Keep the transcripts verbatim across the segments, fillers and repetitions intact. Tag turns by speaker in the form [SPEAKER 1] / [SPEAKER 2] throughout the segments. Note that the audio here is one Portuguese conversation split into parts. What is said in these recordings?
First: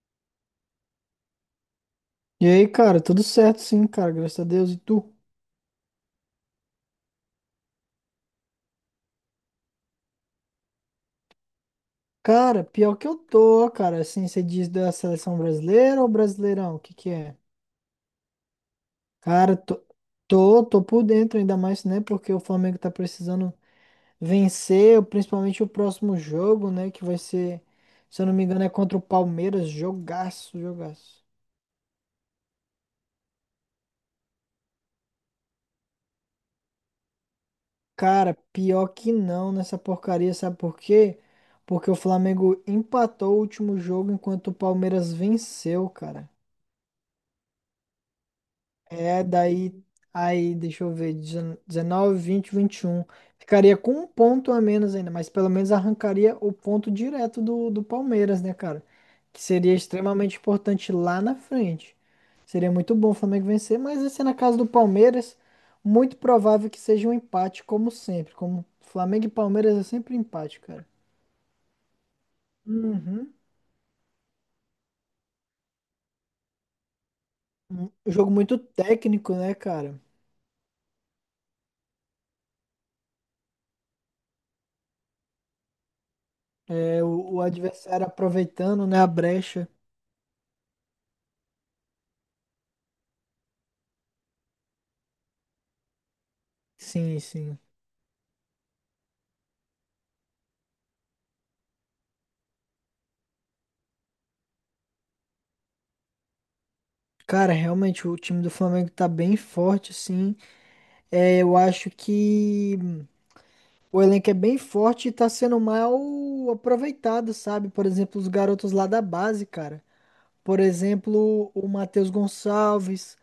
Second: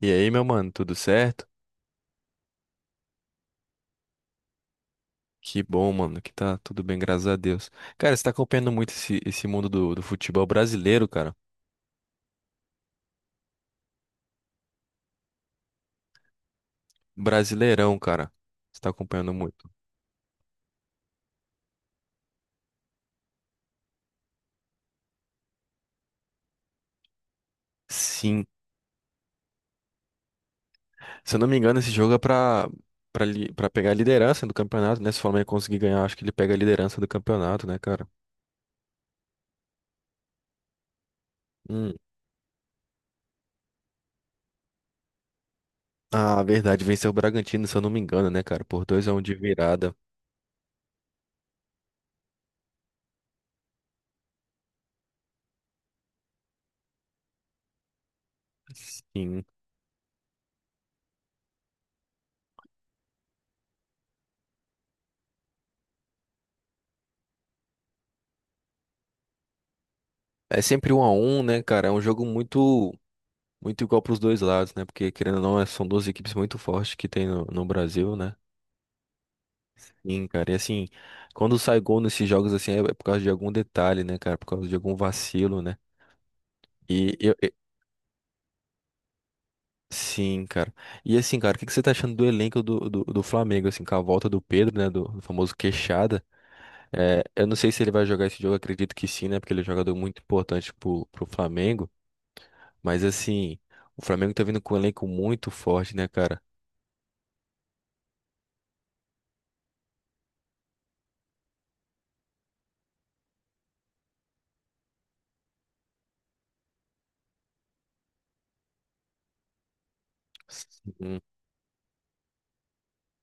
[SPEAKER 1] E aí, meu mano, tudo certo?
[SPEAKER 2] E aí, cara, tudo certo sim, cara, graças a Deus. E tu?
[SPEAKER 1] Que bom, mano, que tá tudo bem, graças a Deus. Cara, você tá acompanhando muito esse, esse mundo do, do futebol brasileiro, cara.
[SPEAKER 2] Cara, pior que eu tô, cara, assim, você diz da seleção brasileira ou brasileirão? O que que é?
[SPEAKER 1] Brasileirão, cara. Você tá acompanhando
[SPEAKER 2] Cara,
[SPEAKER 1] muito.
[SPEAKER 2] tô, tô, tô por dentro ainda mais, né, porque o Flamengo tá precisando vencer, principalmente o próximo jogo, né, que vai ser, se eu não me
[SPEAKER 1] Sim.
[SPEAKER 2] engano, é contra o Palmeiras, jogaço, jogaço.
[SPEAKER 1] Se eu não me engano, esse jogo é pra, pra, li- pra pegar a liderança do campeonato, né? Se o Flamengo conseguir ganhar, acho que ele pega a liderança do campeonato, né, cara?
[SPEAKER 2] Cara, pior que não nessa porcaria, sabe por quê? Porque
[SPEAKER 1] Hum.
[SPEAKER 2] o Flamengo empatou o último jogo enquanto o Palmeiras venceu, cara.
[SPEAKER 1] Ah, verdade, venceu o Bragantino, se eu não me engano, né, cara? Por dois a um
[SPEAKER 2] É,
[SPEAKER 1] de
[SPEAKER 2] daí,
[SPEAKER 1] virada.
[SPEAKER 2] aí, deixa eu ver, dezenove, vinte, vinte e um. Ficaria com um ponto a menos ainda, mas pelo menos arrancaria o ponto direto do, do Palmeiras, né, cara? Que
[SPEAKER 1] Sim.
[SPEAKER 2] seria extremamente importante lá na frente. Seria muito bom o Flamengo vencer, mas assim, na casa do Palmeiras, muito provável que seja um empate, como sempre. Como Flamengo e Palmeiras é sempre empate,
[SPEAKER 1] É
[SPEAKER 2] cara.
[SPEAKER 1] sempre um a um, né, cara? É um jogo muito.
[SPEAKER 2] Uhum.
[SPEAKER 1] Muito igual para os dois lados, né? Porque, querendo ou não, é- são duas equipes muito fortes que tem no, no
[SPEAKER 2] Um
[SPEAKER 1] Brasil,
[SPEAKER 2] jogo
[SPEAKER 1] né?
[SPEAKER 2] muito técnico, né, cara?
[SPEAKER 1] Sim, cara. E assim, quando sai gol nesses jogos, assim, é é por causa de algum detalhe, né, cara? Por causa de algum vacilo, né?
[SPEAKER 2] É,
[SPEAKER 1] E eu.
[SPEAKER 2] o, o
[SPEAKER 1] e-
[SPEAKER 2] adversário aproveitando, né, a brecha.
[SPEAKER 1] Sim, cara. E assim, cara, o que que você tá achando do elenco do, do, do Flamengo, assim, com a volta do Pedro, né? Do, do famoso Queixada.
[SPEAKER 2] Sim,
[SPEAKER 1] É, eu não
[SPEAKER 2] sim.
[SPEAKER 1] sei se ele vai jogar esse jogo, acredito que sim, né? Porque ele é um jogador muito importante pro, pro Flamengo. Mas assim, o Flamengo tá vindo com um elenco muito forte, né, cara?
[SPEAKER 2] Cara, realmente o time do Flamengo tá bem forte, sim. É, eu acho que o elenco é bem forte e tá sendo mal aproveitado, sabe? Por exemplo, os garotos lá da base, cara. Por
[SPEAKER 1] Sim,
[SPEAKER 2] exemplo, o Matheus Gonçalves,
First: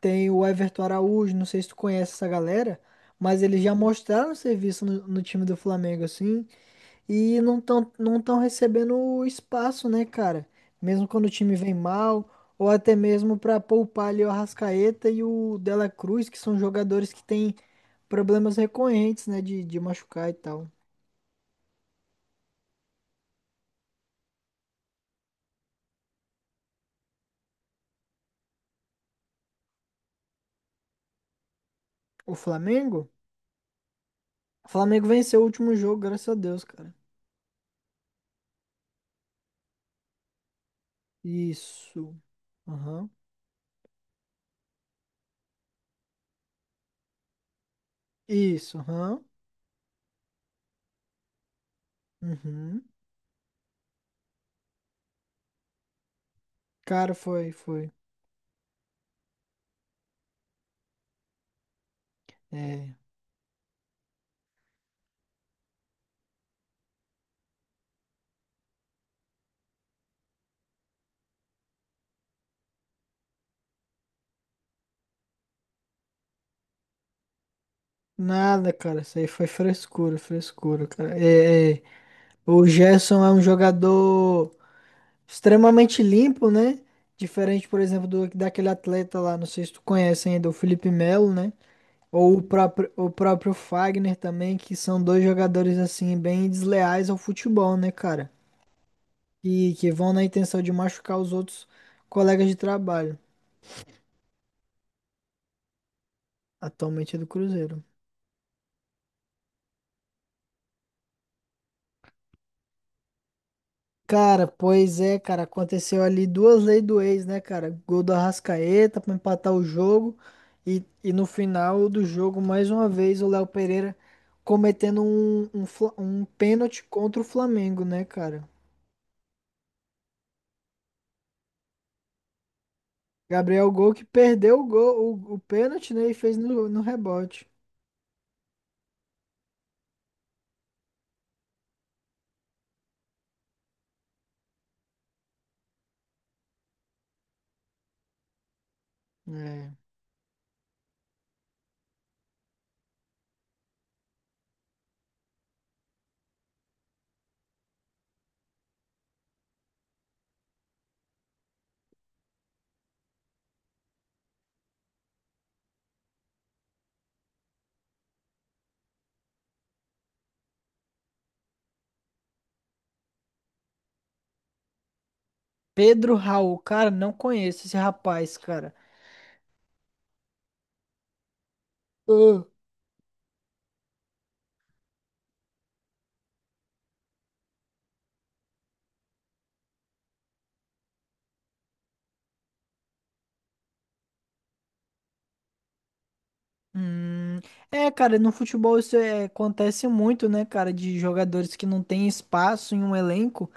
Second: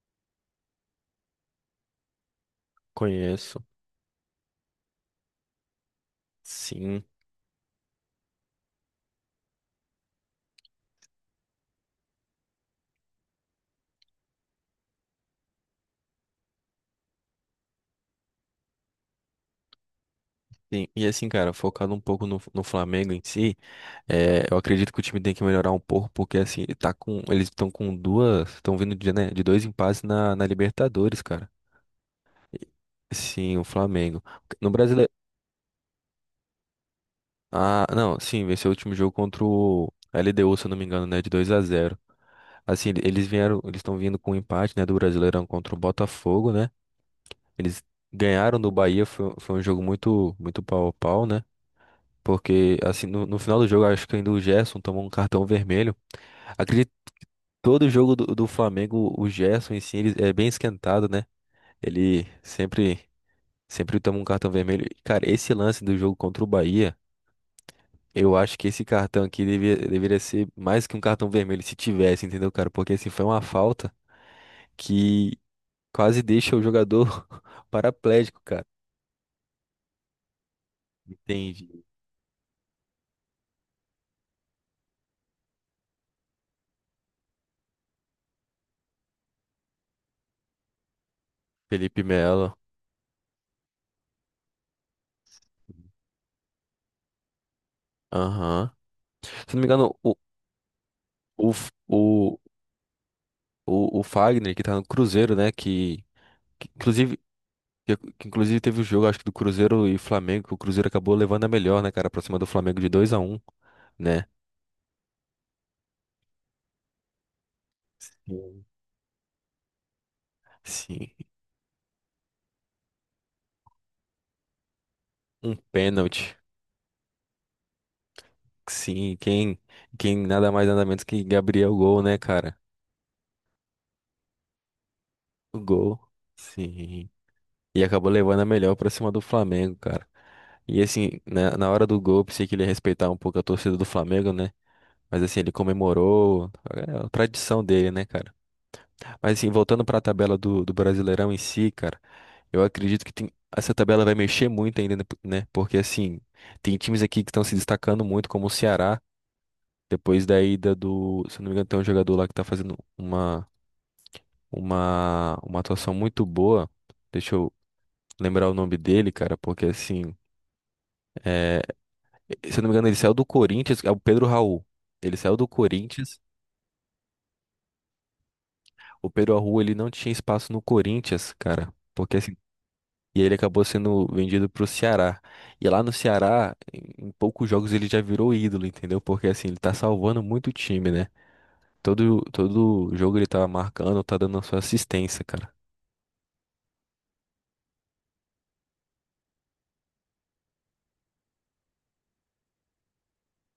[SPEAKER 2] tem o Everton Araújo, não sei se tu conhece essa galera, mas
[SPEAKER 1] conheço.
[SPEAKER 2] eles já mostraram serviço no, no time do Flamengo, assim.
[SPEAKER 1] Sim,
[SPEAKER 2] E não estão não estão recebendo o espaço, né, cara? Mesmo quando o time vem mal, ou até mesmo para poupar ali o Arrascaeta e o Dela Cruz, que são jogadores que têm problemas recorrentes, né, de, de machucar e tal.
[SPEAKER 1] sim. E assim, cara, focado um pouco no, no Flamengo em si, é, eu acredito que o time tem que melhorar um pouco, porque assim, ele tá com, eles estão com duas, estão vindo de, né, de dois empates na, na Libertadores, cara.
[SPEAKER 2] O
[SPEAKER 1] E-
[SPEAKER 2] Flamengo?
[SPEAKER 1] Sim, o Flamengo.
[SPEAKER 2] O
[SPEAKER 1] No
[SPEAKER 2] Flamengo
[SPEAKER 1] Brasileiro.
[SPEAKER 2] venceu o último jogo, graças a Deus, cara.
[SPEAKER 1] Ah, não, sim, venceu o último jogo contra o L D U, se eu não me engano, né, de dois a zero.
[SPEAKER 2] Isso.
[SPEAKER 1] Assim, ele-
[SPEAKER 2] Aham.
[SPEAKER 1] eles vieram, eles estão vindo com um empate, né, do Brasileirão contra o Botafogo, né? Eles ganharam do
[SPEAKER 2] Isso,
[SPEAKER 1] Bahia,
[SPEAKER 2] aham.
[SPEAKER 1] foi, foi um jogo muito muito pau a pau, né? Porque,
[SPEAKER 2] Uhum.
[SPEAKER 1] assim, no, no final do jogo, acho que ainda o Gerson tomou um cartão vermelho. Acredito que
[SPEAKER 2] Cara, foi,
[SPEAKER 1] todo
[SPEAKER 2] foi.
[SPEAKER 1] jogo do, do Flamengo, o Gerson em si, ele é bem esquentado, né? Ele
[SPEAKER 2] É.
[SPEAKER 1] sempre, sempre toma um cartão vermelho. E, cara, esse lance do jogo contra o Bahia, eu acho que esse cartão aqui devia, deveria ser mais que um cartão vermelho, se tivesse, entendeu, cara? Porque, assim, foi uma falta que quase deixa o jogador paraplégico, cara.
[SPEAKER 2] Nada, cara. Isso aí foi frescura, frescura, cara.
[SPEAKER 1] Entende?
[SPEAKER 2] É, é. O Gerson é um jogador, extremamente limpo, né? Diferente, por exemplo, do, daquele atleta lá, não sei se tu conhece ainda, o Felipe Melo, né?
[SPEAKER 1] Felipe
[SPEAKER 2] Ou o
[SPEAKER 1] Melo.
[SPEAKER 2] próprio, o próprio Fagner também, que são dois jogadores, assim, bem desleais ao futebol, né, cara?
[SPEAKER 1] Aham. Se não me
[SPEAKER 2] E que
[SPEAKER 1] engano,
[SPEAKER 2] vão
[SPEAKER 1] o,
[SPEAKER 2] na intenção de machucar os
[SPEAKER 1] o,
[SPEAKER 2] outros
[SPEAKER 1] f- o,
[SPEAKER 2] colegas de trabalho.
[SPEAKER 1] O, o Fagner, que tá no Cruzeiro, né? Que, que
[SPEAKER 2] Atualmente
[SPEAKER 1] inclusive,
[SPEAKER 2] é do Cruzeiro.
[SPEAKER 1] que, que inclusive teve o jogo, acho que do Cruzeiro e Flamengo, que o Cruzeiro acabou levando a melhor, né, cara, pra cima do Flamengo de dois a um né?
[SPEAKER 2] Cara, pois é, cara, aconteceu ali duas leis do ex, né, cara? Gol do
[SPEAKER 1] Sim.
[SPEAKER 2] Arrascaeta pra empatar o jogo e,
[SPEAKER 1] Sim,
[SPEAKER 2] e no final do jogo, mais uma vez, o Léo Pereira cometendo um,
[SPEAKER 1] um
[SPEAKER 2] um, fla- um
[SPEAKER 1] pênalti.
[SPEAKER 2] pênalti contra o Flamengo, né, cara?
[SPEAKER 1] Sim, quem, quem nada mais nada menos que Gabriel Gol, né, cara?
[SPEAKER 2] Gabriel Gol que perdeu o gol, o, o
[SPEAKER 1] O
[SPEAKER 2] pênalti,
[SPEAKER 1] gol.
[SPEAKER 2] né, e fez no, no
[SPEAKER 1] Sim.
[SPEAKER 2] rebote.
[SPEAKER 1] E acabou levando a melhor pra cima do Flamengo, cara. E assim, na, na hora do gol, eu pensei que ele ia respeitar um pouco a torcida do Flamengo, né? Mas assim, ele comemorou. É a tradição dele, né, cara? Mas assim,
[SPEAKER 2] É.
[SPEAKER 1] voltando para a tabela do, do Brasileirão em si, cara, eu acredito que tem- essa tabela vai mexer muito ainda, né? né? Porque assim, tem times aqui que estão se destacando muito, como o Ceará, depois da ida do, se eu não me engano, tem um jogador lá que tá fazendo uma uma uma atuação muito boa. Deixa eu lembrar o nome dele, cara, porque assim, é, se eu não me engano, ele saiu do Corinthians, é o Pedro Raul. Ele saiu do
[SPEAKER 2] Pedro
[SPEAKER 1] Corinthians.
[SPEAKER 2] Raul, cara, não conheço esse rapaz, cara.
[SPEAKER 1] O Pedro Raul, ele não tinha espaço no Corinthians, cara. Porque assim, e ele acabou sendo vendido pro Ceará. E lá no Ceará, em em poucos jogos ele já virou ídolo, entendeu? Porque assim, ele tá salvando muito o time, né? Todo, todo jogo ele tá marcando, tá dando a sua assistência, cara.
[SPEAKER 2] Hum, é, cara, no futebol isso é- acontece muito, né, cara, de jogadores que não têm espaço em um elenco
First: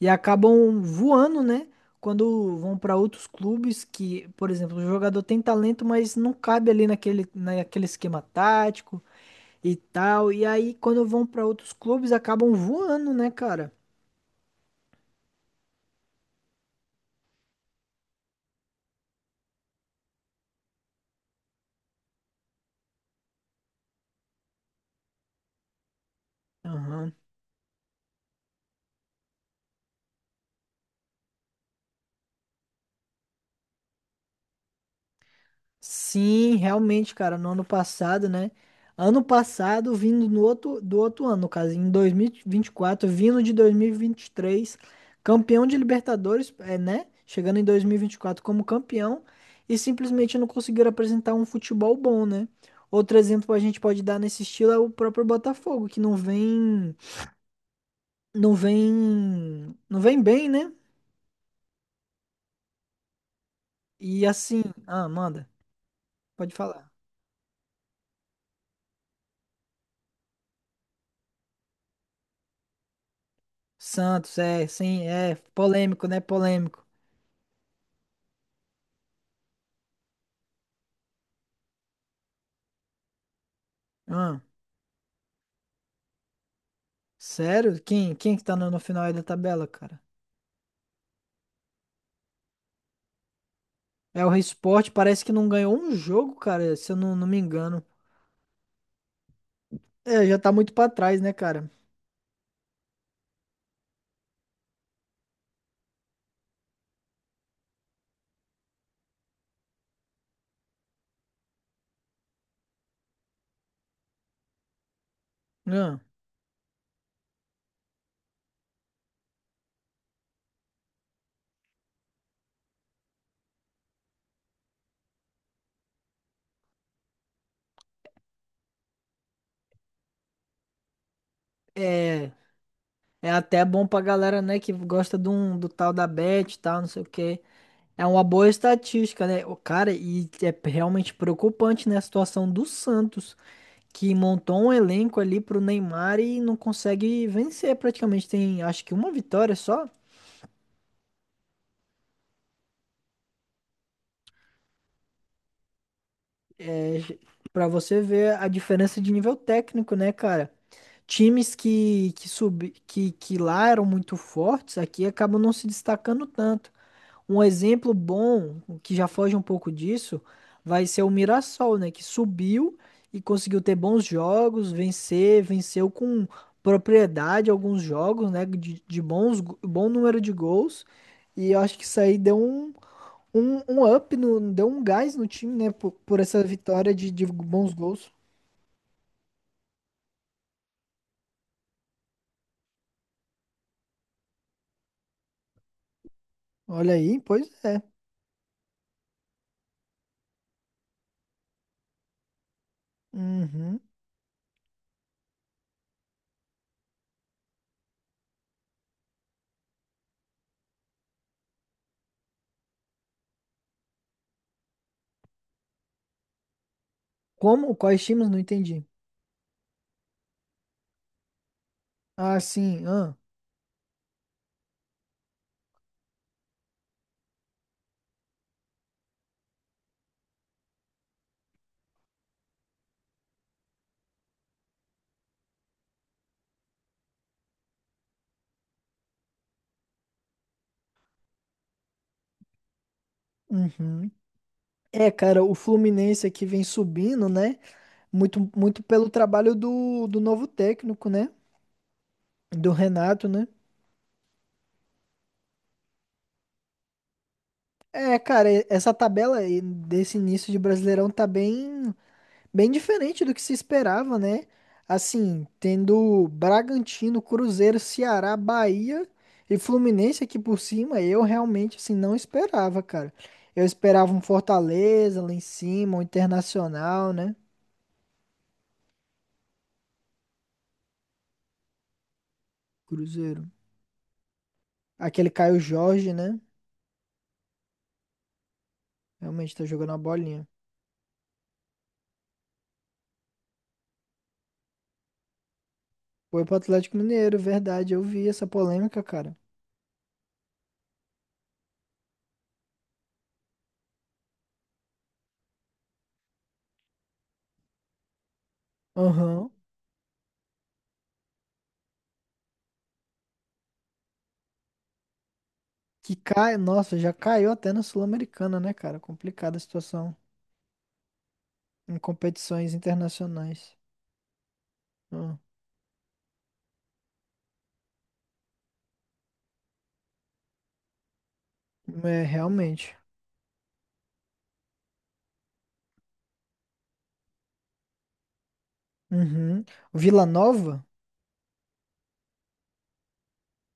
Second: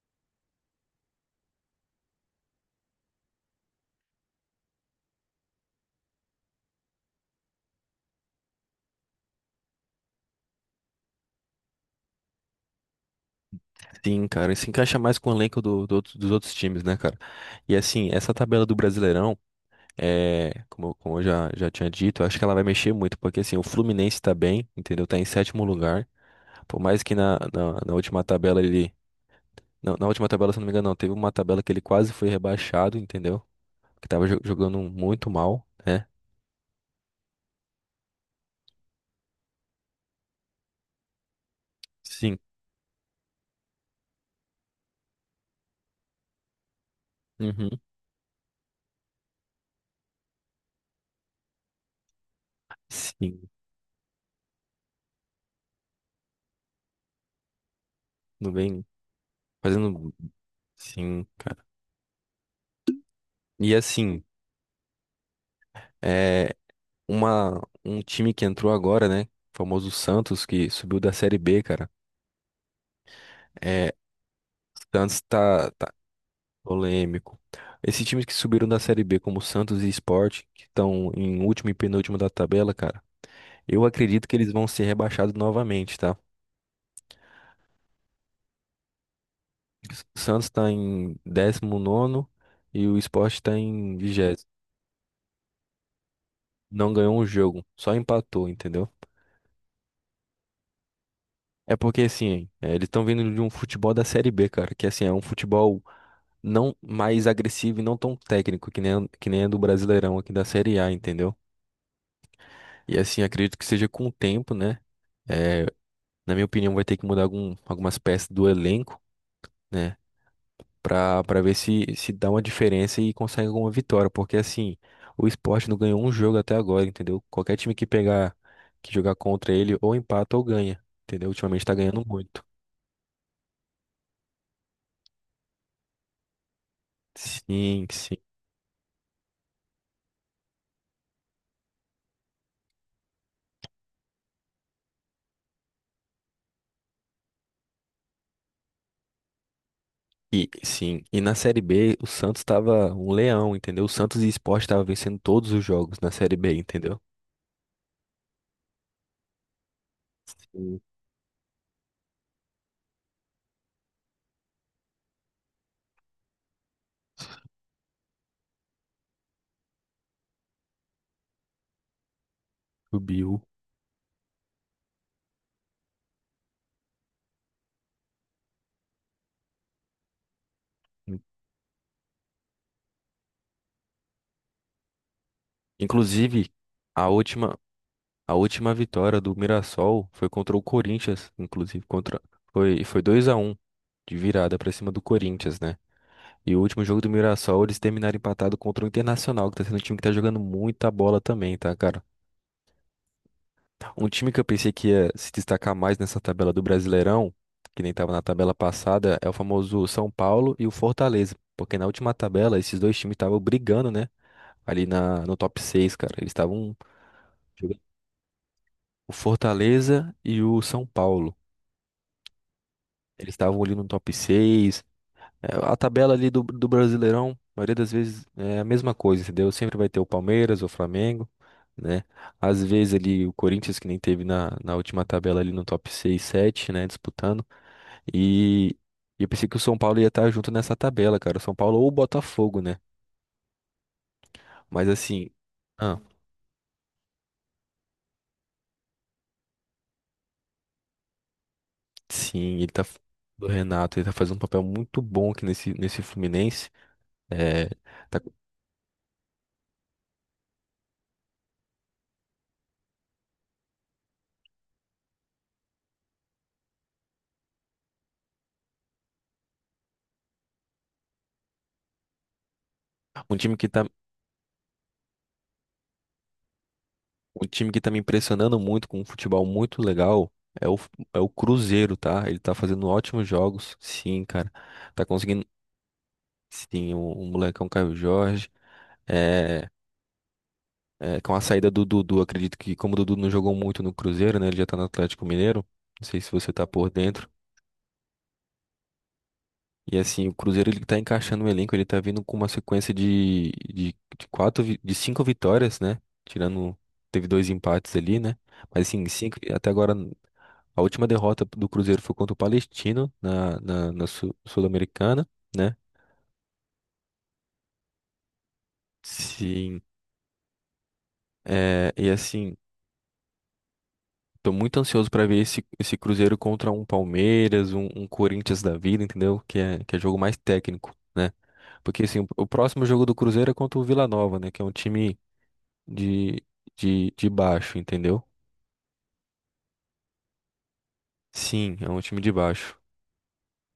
[SPEAKER 2] e acabam voando, né, quando vão para outros clubes que, por exemplo, o jogador tem talento, mas não cabe ali naquele, naquele esquema tático e tal, e aí quando vão para outros clubes acabam voando, né, cara?
[SPEAKER 1] Sim, cara, e se encaixa mais com o elenco do- do outro- dos outros times, né, cara? E assim, essa tabela do Brasileirão, é, como, eu- como eu já, já tinha dito, eu acho que ela vai mexer muito, porque assim, o Fluminense tá bem, entendeu? Tá em sétimo lugar. Por mais
[SPEAKER 2] Aham.
[SPEAKER 1] que na, na na última tabela ele. Não, na última tabela, se eu não me engano, não. Teve uma tabela que ele quase foi rebaixado, entendeu? Que tava jo- jogando muito mal, né?
[SPEAKER 2] Sim, realmente, cara, no ano passado, né? Ano passado, vindo no outro, do outro ano, no caso, em dois mil
[SPEAKER 1] Sim.
[SPEAKER 2] e vinte e quatro vindo de dois mil e vinte e três campeão de Libertadores, é, né? Chegando em
[SPEAKER 1] Uhum.
[SPEAKER 2] dois mil e vinte e quatro como campeão e simplesmente não conseguiram apresentar um futebol bom, né? Outro exemplo
[SPEAKER 1] Sim.
[SPEAKER 2] que a gente pode dar nesse estilo é o próprio Botafogo, que não vem,
[SPEAKER 1] Não
[SPEAKER 2] não
[SPEAKER 1] vem
[SPEAKER 2] vem, não
[SPEAKER 1] fazendo.
[SPEAKER 2] vem bem, né?
[SPEAKER 1] Sim, cara. E assim,
[SPEAKER 2] E assim, ah, manda, pode
[SPEAKER 1] é
[SPEAKER 2] falar.
[SPEAKER 1] uma, um time que entrou agora, né? O famoso Santos, que subiu da Série B, cara. É,
[SPEAKER 2] Santos, é, sim,
[SPEAKER 1] Santos
[SPEAKER 2] é
[SPEAKER 1] tá, tá
[SPEAKER 2] polêmico, né? Polêmico.
[SPEAKER 1] polêmico. Esses times que subiram da Série B, como Santos e Sport, que estão em último e penúltimo da tabela, cara. Eu acredito que
[SPEAKER 2] Ah,
[SPEAKER 1] eles vão ser rebaixados novamente, tá?
[SPEAKER 2] sério? Quem, quem que tá no, no final aí da tabela, cara?
[SPEAKER 1] Santos está em décimo nono e o Sport está em
[SPEAKER 2] É o Rei
[SPEAKER 1] vigésimo.
[SPEAKER 2] Sport, parece que não ganhou um jogo, cara,
[SPEAKER 1] Não
[SPEAKER 2] se eu não,
[SPEAKER 1] ganhou
[SPEAKER 2] não
[SPEAKER 1] um
[SPEAKER 2] me
[SPEAKER 1] jogo,
[SPEAKER 2] engano.
[SPEAKER 1] só empatou, entendeu?
[SPEAKER 2] É, já tá muito pra trás, né, cara?
[SPEAKER 1] É porque assim, é, eles estão vindo de um futebol da Série B, cara, que assim é um futebol não mais agressivo e não tão técnico que nem que nem é do Brasileirão aqui da Série A, entendeu? E assim, acredito que seja com o tempo, né? É,
[SPEAKER 2] Ah,
[SPEAKER 1] na minha opinião, vai ter que mudar algum, algumas peças do elenco. Né? para para ver se se dá uma diferença e consegue alguma vitória, porque assim, o esporte não ganhou um jogo até agora, entendeu? Qualquer time que pegar, que jogar contra ele, ou empata ou ganha, entendeu? Ultimamente tá ganhando
[SPEAKER 2] é,
[SPEAKER 1] muito.
[SPEAKER 2] é até bom pra galera, né, que gosta de um, do tal da Bet e tal, não sei o quê.
[SPEAKER 1] Sim,
[SPEAKER 2] É
[SPEAKER 1] sim.
[SPEAKER 2] uma boa estatística, né? O cara, e é realmente preocupante, né, a situação do Santos, que montou um elenco ali pro Neymar e não consegue vencer praticamente. Tem, acho que uma vitória só.
[SPEAKER 1] E, sim, e na Série B o Santos tava um leão, entendeu? O Santos e o Sport tava vencendo todos os jogos na Série B, entendeu?
[SPEAKER 2] Pra você ver a diferença de nível técnico, né, cara?
[SPEAKER 1] Sim.
[SPEAKER 2] Times que, que, sub, que, que lá eram muito fortes, aqui acabam não se destacando tanto. Um exemplo bom, que já foge um pouco disso, vai ser o Mirassol, né? Que subiu e
[SPEAKER 1] Subiu.
[SPEAKER 2] conseguiu ter bons jogos, vencer, venceu com propriedade alguns jogos, né? De, de bons, go- bom número de gols. E eu acho que isso aí deu um, um, um up, no, deu um gás no time, né? Por, por essa
[SPEAKER 1] Inclusive,
[SPEAKER 2] vitória
[SPEAKER 1] a
[SPEAKER 2] de, de
[SPEAKER 1] última,
[SPEAKER 2] bons gols.
[SPEAKER 1] A última vitória do Mirassol foi contra o Corinthians, inclusive contra foi foi dois a um de virada pra cima do Corinthians, né? E o último
[SPEAKER 2] Olha
[SPEAKER 1] jogo do
[SPEAKER 2] aí, pois
[SPEAKER 1] Mirassol, eles
[SPEAKER 2] é.
[SPEAKER 1] terminaram empatado contra o Internacional, que tá sendo um time que tá jogando muita bola também, tá, cara?
[SPEAKER 2] Uhum.
[SPEAKER 1] Um time que eu pensei que ia se destacar mais nessa tabela do Brasileirão, que nem tava na tabela passada, é o famoso São Paulo e o Fortaleza, porque na última tabela esses dois times estavam brigando, né? Ali na, no top seis, cara. Eles estavam
[SPEAKER 2] Como?
[SPEAKER 1] jogando
[SPEAKER 2] Quais times? Não entendi.
[SPEAKER 1] o Fortaleza e o São Paulo.
[SPEAKER 2] Ah, sim. Ah.
[SPEAKER 1] Eles estavam ali no top seis. É, a tabela ali do, do Brasileirão, a maioria das vezes é a mesma coisa, entendeu? Sempre vai ter o Palmeiras, o Flamengo, né? Às vezes ali o Corinthians, que nem teve na, na última tabela ali no top seis sete né? Disputando. E, e eu pensei que o São Paulo ia estar junto nessa tabela, cara. O São Paulo ou o Botafogo, né?
[SPEAKER 2] Uhum.
[SPEAKER 1] Mas
[SPEAKER 2] É,
[SPEAKER 1] assim,
[SPEAKER 2] cara, o
[SPEAKER 1] ah,
[SPEAKER 2] Fluminense aqui vem subindo, né? Muito, muito pelo trabalho do, do novo técnico, né?
[SPEAKER 1] sim, ele
[SPEAKER 2] Do
[SPEAKER 1] tá.
[SPEAKER 2] Renato,
[SPEAKER 1] Do
[SPEAKER 2] né?
[SPEAKER 1] Renato, ele tá fazendo um papel muito bom aqui nesse, nesse Fluminense. É,
[SPEAKER 2] É,
[SPEAKER 1] tá-
[SPEAKER 2] cara, e- essa tabela aí desse início de Brasileirão tá bem, Bem diferente do que se esperava, né? Assim, tendo Bragantino, Cruzeiro, Ceará, Bahia e Fluminense aqui por cima, eu realmente assim não esperava, cara.
[SPEAKER 1] um time
[SPEAKER 2] Eu
[SPEAKER 1] que tá.
[SPEAKER 2] esperava um Fortaleza lá em cima, um Internacional, né?
[SPEAKER 1] Um time que tá me impressionando muito com um futebol muito legal é o, é o Cruzeiro, tá? Ele tá fazendo ótimos
[SPEAKER 2] Cruzeiro.
[SPEAKER 1] jogos, sim, cara. Tá
[SPEAKER 2] Aquele
[SPEAKER 1] conseguindo,
[SPEAKER 2] Caio Jorge, né?
[SPEAKER 1] sim, o, o molecão Caio Jorge.
[SPEAKER 2] Realmente tá
[SPEAKER 1] É,
[SPEAKER 2] jogando a bolinha.
[SPEAKER 1] é, com a saída do Dudu, acredito que como o Dudu não jogou muito no Cruzeiro, né? Ele já tá no Atlético Mineiro. Não sei se
[SPEAKER 2] Foi
[SPEAKER 1] você
[SPEAKER 2] pro
[SPEAKER 1] tá por
[SPEAKER 2] Atlético
[SPEAKER 1] dentro.
[SPEAKER 2] Mineiro, verdade. Eu vi essa polêmica, cara.
[SPEAKER 1] E assim, o Cruzeiro ele tá encaixando o elenco, ele tá vindo com uma sequência de, de, de quatro, vi- de cinco vitórias, né? Tirando, teve dois empates ali, né? Mas assim, cinco,
[SPEAKER 2] Aham.
[SPEAKER 1] até agora, a última derrota do Cruzeiro foi contra o Palestino na, na, na Sul- Sul-Americana, né?
[SPEAKER 2] Que cai, nossa, já caiu até na Sul-Americana, né, cara? Complicada a
[SPEAKER 1] Sim,
[SPEAKER 2] situação
[SPEAKER 1] é,
[SPEAKER 2] em
[SPEAKER 1] e assim,
[SPEAKER 2] competições internacionais.
[SPEAKER 1] tô muito ansioso pra
[SPEAKER 2] Ah,
[SPEAKER 1] ver esse, esse Cruzeiro contra um Palmeiras, um, um Corinthians da vida, entendeu? Que é, que é jogo mais técnico, né? Porque assim,
[SPEAKER 2] é,
[SPEAKER 1] o o próximo
[SPEAKER 2] realmente.
[SPEAKER 1] jogo do Cruzeiro é contra o Vila Nova, né? Que é um time de, de, de baixo, entendeu?
[SPEAKER 2] Uhum. Vila Nova?
[SPEAKER 1] Sim, é um time de baixo.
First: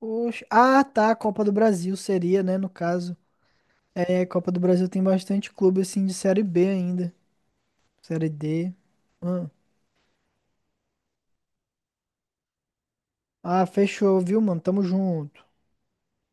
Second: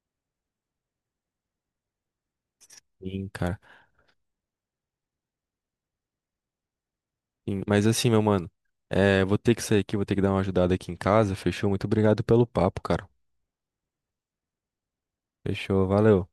[SPEAKER 2] Oxe. Ah, tá. A Copa do Brasil seria, né? No caso.
[SPEAKER 1] Sim, cara.
[SPEAKER 2] É, Copa do Brasil tem bastante clube, assim, de Série B ainda.
[SPEAKER 1] Sim, mas assim, meu
[SPEAKER 2] Série
[SPEAKER 1] mano,
[SPEAKER 2] D.
[SPEAKER 1] é, vou
[SPEAKER 2] Ah,
[SPEAKER 1] ter que sair aqui, vou ter que dar uma ajudada aqui em casa. Fechou? Muito obrigado pelo papo, cara.
[SPEAKER 2] Ah, fechou, viu, mano? Tamo junto.
[SPEAKER 1] Fechou, valeu.